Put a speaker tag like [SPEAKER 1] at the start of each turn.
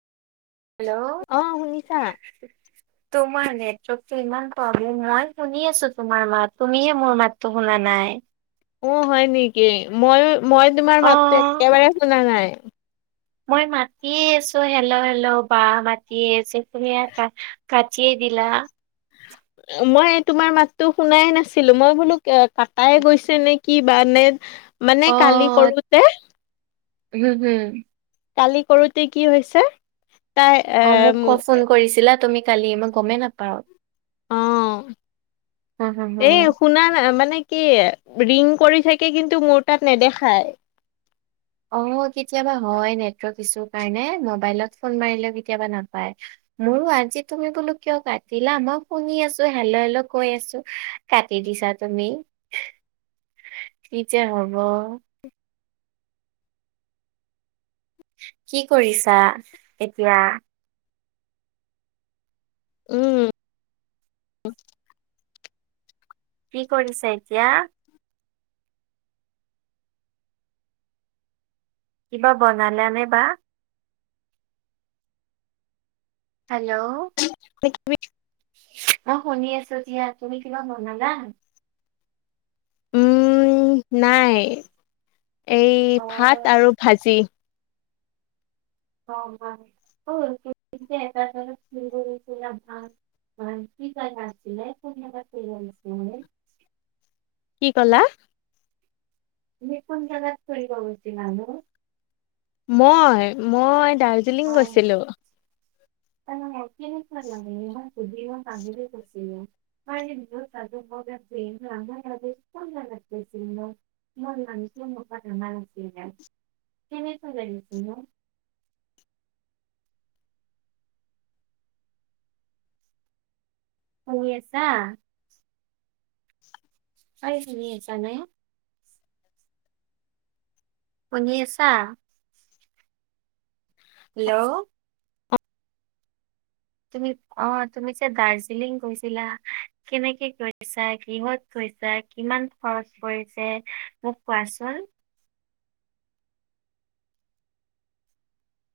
[SPEAKER 1] Hello.
[SPEAKER 2] অ শুনিছা
[SPEAKER 1] তোমাৰ নেটৱৰ্কটো ইমান প্ৰব্লেম, মই শুনি আছো তোমাৰ মাত তুমিহে মোৰ মাতটো শুনা নাই।
[SPEAKER 2] অহ হয় নেকি, মইয়ো মই তোমাৰ
[SPEAKER 1] অ
[SPEAKER 2] মাততো একেবাৰে শুনা নাই।
[SPEAKER 1] মই মাতিয়ে আছো হেল্ল' হেল্ল' বা মাতিয়ে আছো তুমি- কাটিয়ে দিলা।
[SPEAKER 2] মই তোমাৰ মাততো শুনাই নাছিলো, মই বোলো কাটায়ে গৈছে নে কি বা নে। মানে কালি কৰোতে।
[SPEAKER 1] হুম হুম।
[SPEAKER 2] কালি কৰোতে কি হৈছে? তাই এ
[SPEAKER 1] অহ মোক ক ফোন কৰিছিলা তুমি কালি, মই গমেই নাপাওঁ।
[SPEAKER 2] অঁ,
[SPEAKER 1] হম
[SPEAKER 2] এই শুনা মানে- কি ৰিং কৰি থাকে কিন্তু মোৰ তাত নেদেখায়।
[SPEAKER 1] অঁ, কেতিয়াবা হয় নেটৱৰ্ক ইছুৰ কাৰণে মবাইলত ফোন মাৰিলেও কেতিয়াবা নাপায়। মোৰো আজি তুমি বোলো কিয় কাটিলা মই শুনি আছো হেল্ল-হেল্ল কৈ আছোঁ। কাটি দিছা তুমি কি যে হ'ব। কি কৰিছা এতিয়া?
[SPEAKER 2] উমঁ।
[SPEAKER 1] কি কৰিছে এতিয়া? কিবা বনালে নে বা। হেল্ল'।
[SPEAKER 2] [unintelligible]
[SPEAKER 1] অঁ শুনি আছো দিয়া, তুমি কিবা বনালা?
[SPEAKER 2] উম নাই এই
[SPEAKER 1] অ
[SPEAKER 2] ভাত আৰু ভাজি।
[SPEAKER 1] [unintelligible] হয়, কি কাৰণে আছিলে [unintelligible]
[SPEAKER 2] কি কলা?
[SPEAKER 1] তুমি কোন জেগাত ফুৰিব গৈছিলা নো?
[SPEAKER 2] মই, মই-
[SPEAKER 1] হয়
[SPEAKER 2] গৈছিলো
[SPEAKER 1] কিনে [unintelligible] [unintelligible] [unintelligible] [unintelligible] কেনেকৈ লাগিল নু। পঢ়ি আছা। [unintelligible] শুনি আছা! হেল্ল' তুমি অঁ তুমি যে দাৰ্জিলিং গৈছিলা! কেনেকে কৰিছা, কিহত গৈছা, কিমান খৰচ পৰিছে মোক কোৱাচোন!